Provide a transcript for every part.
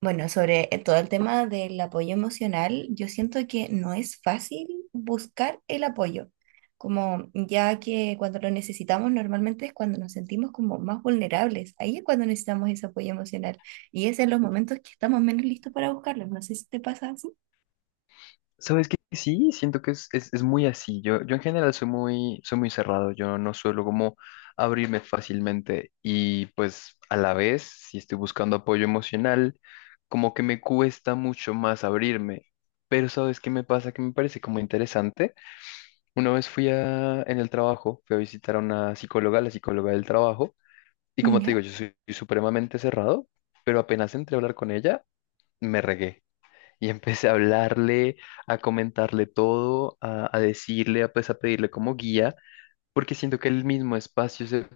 Bueno, sobre todo el tema del apoyo emocional, yo siento que no es fácil buscar el apoyo, como ya que cuando lo necesitamos normalmente es cuando nos sentimos como más vulnerables, ahí es cuando necesitamos ese apoyo emocional y es en los momentos que estamos menos listos para buscarlo, no sé si te pasa así. Sabes que sí, siento que es muy así. Yo en general soy soy muy cerrado. Yo no suelo como abrirme fácilmente. Y pues a la vez, si estoy buscando apoyo emocional, como que me cuesta mucho más abrirme. Pero ¿sabes qué me pasa? Que me parece como interesante. Una vez en el trabajo, fui a visitar a una psicóloga, la psicóloga del trabajo. Y como te ¿Ya? digo, yo soy supremamente cerrado, pero apenas entré a hablar con ella, me regué. Y empecé a hablarle, a comentarle todo, a decirle, a, pues a pedirle como guía, porque siento que el mismo espacio se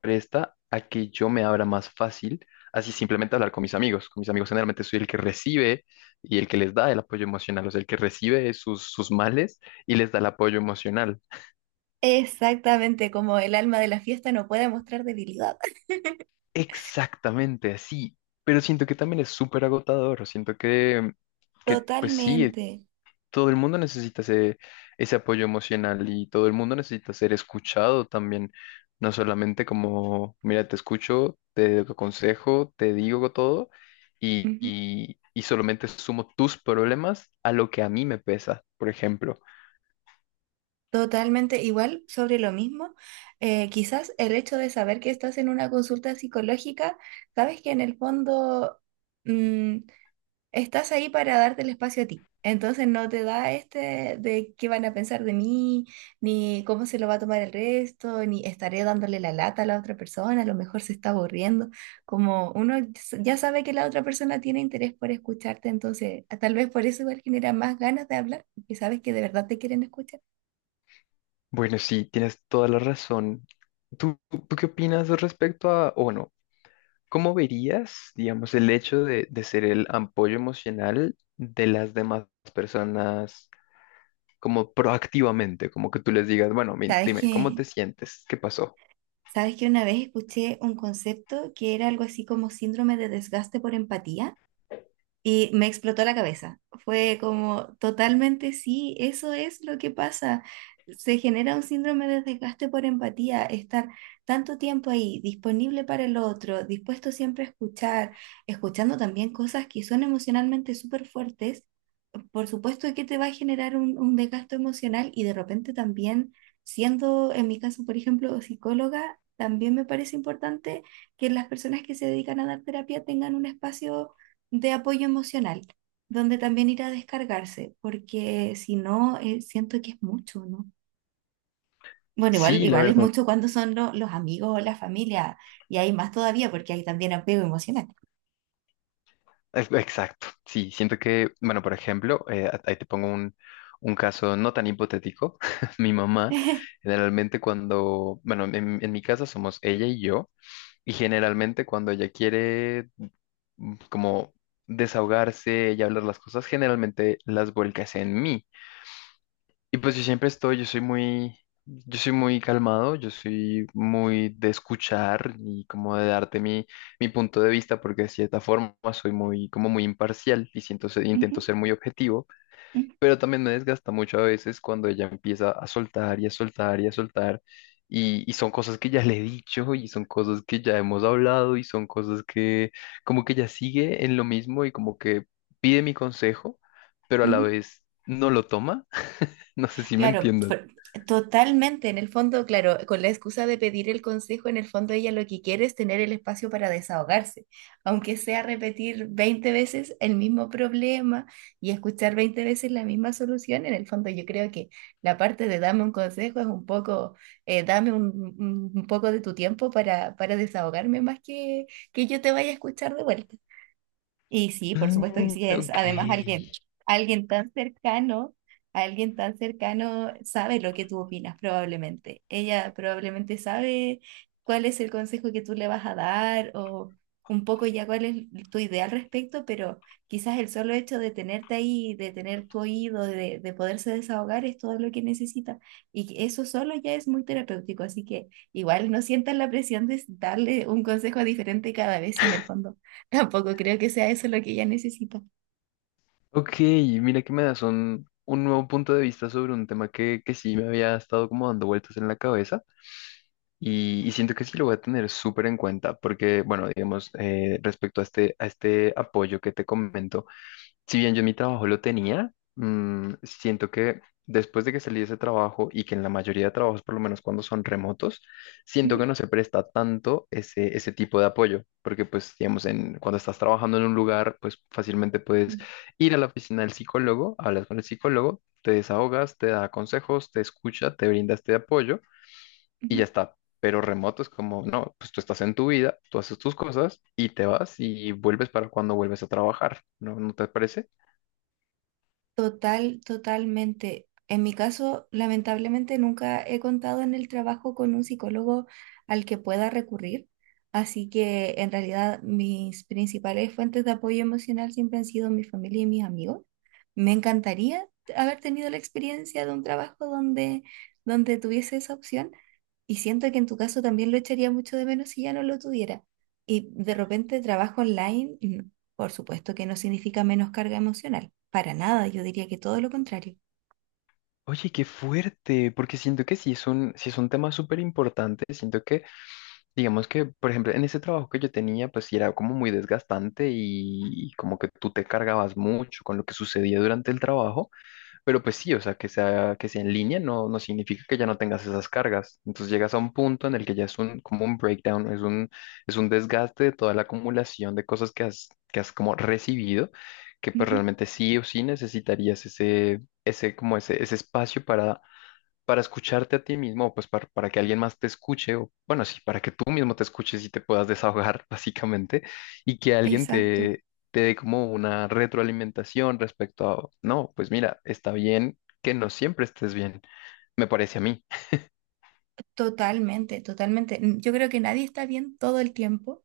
presta a que yo me abra más fácil, así simplemente hablar con mis amigos. Con mis amigos generalmente soy el que recibe y el que les da el apoyo emocional, o sea, el que recibe sus males y les da el apoyo emocional. Exactamente, como el alma de la fiesta no puede mostrar debilidad. Exactamente así, pero siento que también es súper agotador, siento que pues sí, Totalmente. todo el mundo necesita ese apoyo emocional y todo el mundo necesita ser escuchado también, no solamente como, mira, te escucho, te aconsejo, te digo todo y solamente sumo tus problemas a lo que a mí me pesa, por ejemplo. Totalmente igual sobre lo mismo. Quizás el hecho de saber que estás en una consulta psicológica, sabes que en el fondo mm, estás ahí para darte el espacio a ti. Entonces no te da este de qué van a pensar de mí, ni cómo se lo va a tomar el resto, ni estaré dándole la lata a la otra persona, a lo mejor se está aburriendo. Ya sabe que la otra persona tiene interés por escucharte, entonces tal vez por eso igual genera más ganas de hablar, porque sabes que de verdad te quieren escuchar. Bueno, sí, tienes toda la razón. ¿Tú qué opinas respecto a, o bueno, cómo verías, digamos, el hecho de ser el apoyo emocional de las demás personas? Como proactivamente, como que tú les digas, bueno, Sabes dime, ¿cómo que te sientes? ¿Qué pasó? Sabes que una vez escuché un concepto que era algo así como síndrome de desgaste por empatía. Y me explotó la cabeza. Fue como totalmente sí, eso es lo que pasa. Se genera un síndrome de desgaste por empatía, estar tanto tiempo ahí, disponible para el otro, dispuesto siempre a escuchar, escuchando también cosas que son emocionalmente súper fuertes. Por supuesto que te va a generar un desgaste emocional y de repente también, siendo en mi caso, por ejemplo, psicóloga, también me parece importante que las personas que se dedican a dar terapia tengan un espacio de apoyo emocional, donde también ir a descargarse, porque si no, siento que es mucho, ¿no? Bueno, igual, Sí, la igual es verdad, mucho cuando son los amigos o la familia, y hay más todavía porque hay también apego emocional. es- exacto. Sí, siento que, bueno, por ejemplo, a- ahí te pongo un caso no tan hipotético. Mi mamá, generalmente cuando, bueno, en mi casa somos ella y yo, y generalmente cuando ella quiere como desahogarse y hablar las cosas, generalmente las vuelcas en mí. Y pues yo siempre estoy, yo soy yo soy muy calmado, yo soy muy de escuchar y como de darte mi punto de vista, porque de cierta forma soy muy, como muy imparcial y siento Ujú, intento ser muy objetivo, ujú, pero también me desgasta mucho a veces cuando ella empieza a soltar y a soltar y a soltar. Y son cosas que ya le he dicho y son cosas que ya hemos hablado y son cosas que como que ya sigue en lo mismo y como que pide mi consejo, pero a la ujú. vez no lo toma. No sé si me Claro, entiendas. Totalmente. En el fondo, claro, con la excusa de pedir el consejo, en el fondo ella lo que quiere es tener el espacio para desahogarse, aunque sea repetir 20 veces el mismo problema y escuchar 20 veces la misma solución. En el fondo, yo creo que la parte de dame un consejo es un poco, dame un poco de tu tiempo para desahogarme más que yo te vaya a escuchar de vuelta. Y sí, por supuesto que Mm, sí es. ok. Además, alguien tan cercano, alguien tan cercano sabe lo que tú opinas, probablemente. Ella probablemente sabe cuál es el consejo que tú le vas a dar o un poco ya cuál es tu idea al respecto, pero quizás el solo hecho de tenerte ahí, de tener tu oído, de poderse desahogar es todo lo que necesita. Y que eso solo ya es muy terapéutico, así que igual no sientas la presión de darle un consejo diferente cada vez y en el fondo. Tampoco creo que sea eso lo que ella necesita. Ok, mira que me das un nuevo punto de vista sobre un tema que sí me había estado como dando vueltas en la cabeza y siento que sí lo voy a tener súper en cuenta porque, bueno, digamos, respecto a a este apoyo que te comento. Si bien yo mi trabajo lo tenía, mm, siento que después de que salí de ese trabajo y que en la mayoría de trabajos, por lo menos cuando son remotos, siento que Ujú, no se presta tanto ese tipo de apoyo, porque pues, digamos, cuando estás trabajando en un lugar, pues fácilmente puedes ir a la oficina del psicólogo, hablas con el psicólogo, te desahogas, te da consejos, te escucha, te brinda este apoyo y ujú. ya está. Pero remoto es como, no, pues tú estás en tu vida, tú haces tus cosas y te vas y vuelves para cuando vuelves a trabajar, ¿no? ¿No te parece? Total, totalmente. En mi caso, lamentablemente nunca he contado en el trabajo con un psicólogo al que pueda recurrir, así que en realidad mis principales fuentes de apoyo emocional siempre han sido mi familia y mis amigos. Me encantaría haber tenido la experiencia de un trabajo donde, donde tuviese esa opción y siento que en tu caso también lo echaría mucho de menos si ya no lo tuviera. Y de repente trabajo online. Por supuesto que no significa menos carga emocional. Para nada, yo diría que todo lo contrario. Oye, qué fuerte, porque siento que sí es sí es un tema súper importante. Siento digamos que, por ejemplo, en ese trabajo que yo tenía, pues sí era como muy desgastante y como que tú te cargabas mucho con lo que sucedía durante el trabajo, pero pues sí, o sea, que sea en línea no significa que ya no tengas esas cargas. Entonces llegas a un punto en el que ya es un, como un breakdown, es es un desgaste de toda la acumulación de cosas que que has como recibido, que pues Ujú, realmente sí o sí necesitarías ese espacio para escucharte a ti mismo, pues para que alguien más te escuche, o bueno, sí, para que tú mismo te escuches y te puedas desahogar, básicamente, y que alguien exacto, te dé como una retroalimentación respecto a, no, pues mira, está bien que no siempre estés bien, me parece a mí. totalmente, totalmente. Yo creo que nadie está bien todo el tiempo.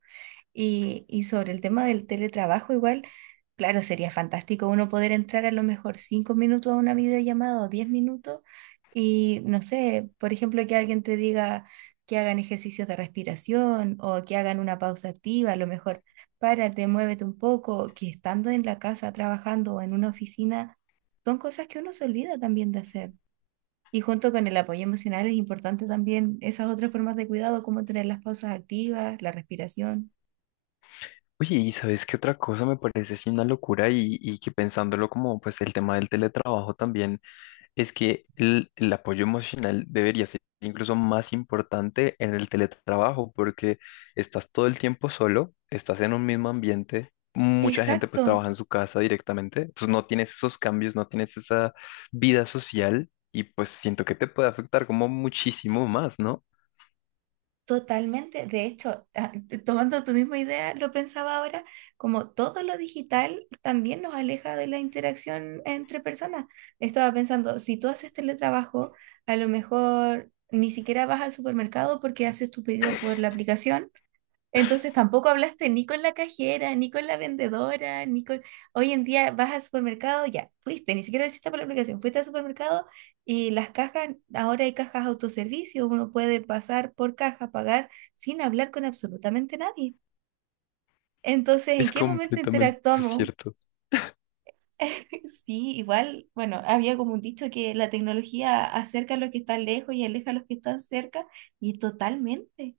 Y sobre el tema del teletrabajo, igual, claro, sería fantástico uno poder entrar a lo mejor 5 minutos a una videollamada o 10 minutos y, no sé, por ejemplo, que alguien te diga que hagan ejercicios de respiración o que hagan una pausa activa, a lo mejor párate, muévete un poco, que estando en la casa trabajando o en una oficina, son cosas que uno se olvida también de hacer. Y junto con el apoyo emocional es importante también esas otras formas de cuidado, como tener las pausas activas, la respiración. Oye, y sabes qué otra cosa me parece así una locura y que pensándolo como pues el tema del teletrabajo también es que el apoyo emocional debería ser incluso más importante en el teletrabajo porque estás todo el tiempo solo, estás en un mismo ambiente, mucha gente Exacto, pues trabaja en su casa directamente, entonces no tienes esos cambios, no tienes esa vida social y pues siento que te puede afectar como muchísimo más, ¿no? totalmente. De hecho, ah, tomando tu misma idea, lo pensaba ahora, como todo lo digital también nos aleja de la interacción entre personas. Estaba pensando, si tú haces teletrabajo, a lo mejor ni siquiera vas al supermercado porque haces tu pedido por la aplicación. Entonces tampoco hablaste ni con la cajera, ni con la vendedora, ni con... Hoy en día vas al supermercado, ya, fuiste, ni siquiera lo hiciste por la aplicación, fuiste al supermercado y las cajas, ahora hay cajas autoservicio, uno puede pasar por caja, pagar sin hablar con absolutamente nadie. Entonces, ¿en Es qué momento completamente interactuamos? cierto. Sí, igual, bueno, había como un dicho que la tecnología acerca a los que están lejos y aleja a los que están cerca, y totalmente.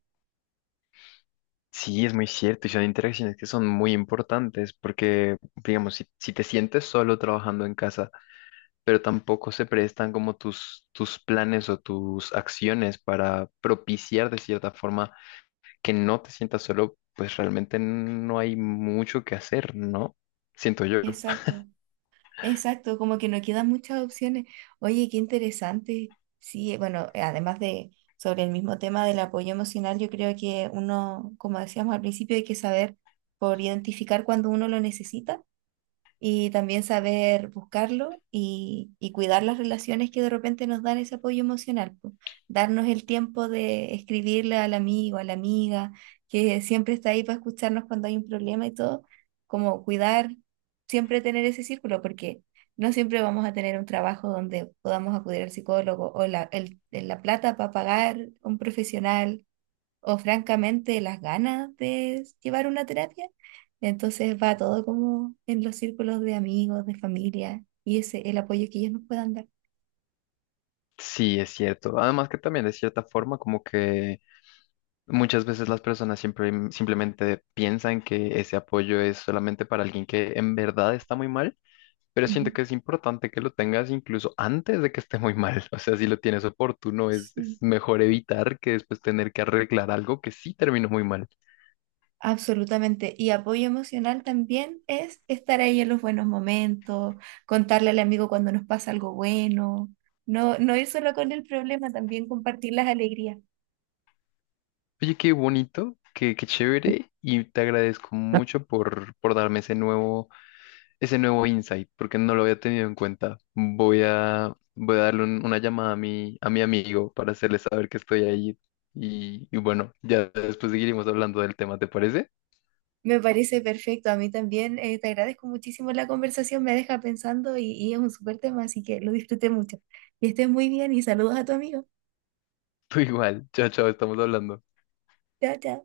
Sí, es muy cierto, y son interacciones que son muy importantes porque, digamos, si te sientes solo trabajando en casa, pero tampoco se prestan como tus planes o tus acciones para propiciar de cierta forma que no te sientas solo, pues realmente no hay mucho que hacer, ¿no? Siento yo. Exacto. Exacto, como que no quedan muchas opciones. Oye, qué interesante. Sí, bueno, además de sobre el mismo tema del apoyo emocional, yo creo que uno, como decíamos al principio, hay que saber por identificar cuando uno lo necesita y también saber buscarlo y cuidar las relaciones que de repente nos dan ese apoyo emocional, po. Darnos el tiempo de escribirle al amigo, a la amiga, que siempre está ahí para escucharnos cuando hay un problema y todo, como cuidar, siempre tener ese círculo, porque no siempre vamos a tener un trabajo donde podamos acudir al psicólogo o la plata para pagar un profesional o francamente las ganas de llevar una terapia. Entonces va todo como en los círculos de amigos, de familia y ese el apoyo que ellos nos puedan dar. Sí, es cierto. Además que también de cierta forma como que muchas veces las personas siempre simplemente piensan que ese apoyo es solamente para alguien que en verdad está muy mal. Pero Ujú. siento que es importante que lo tengas incluso antes de que esté muy mal. O sea, si lo tienes oportuno, es Sí, mejor evitar que después tener que arreglar algo que sí terminó muy mal. absolutamente. Y apoyo emocional también es estar ahí en los buenos momentos, contarle al amigo cuando nos pasa algo bueno, no ir solo con el problema, también compartir las alegrías. Oye, qué bonito, qué chévere y te agradezco mucho por darme ese nuevo insight, porque no lo había tenido en cuenta. Voy a darle una llamada a mi amigo para hacerle saber que estoy ahí. Y bueno, ya después seguiremos hablando del tema, ¿te parece? Me parece perfecto. A mí también te agradezco muchísimo la conversación, me deja pensando y es un súper tema, así que lo disfruté mucho. Y estés muy bien y saludos a tu amigo. Tú igual. Chao, chao, estamos hablando. Chao, chao.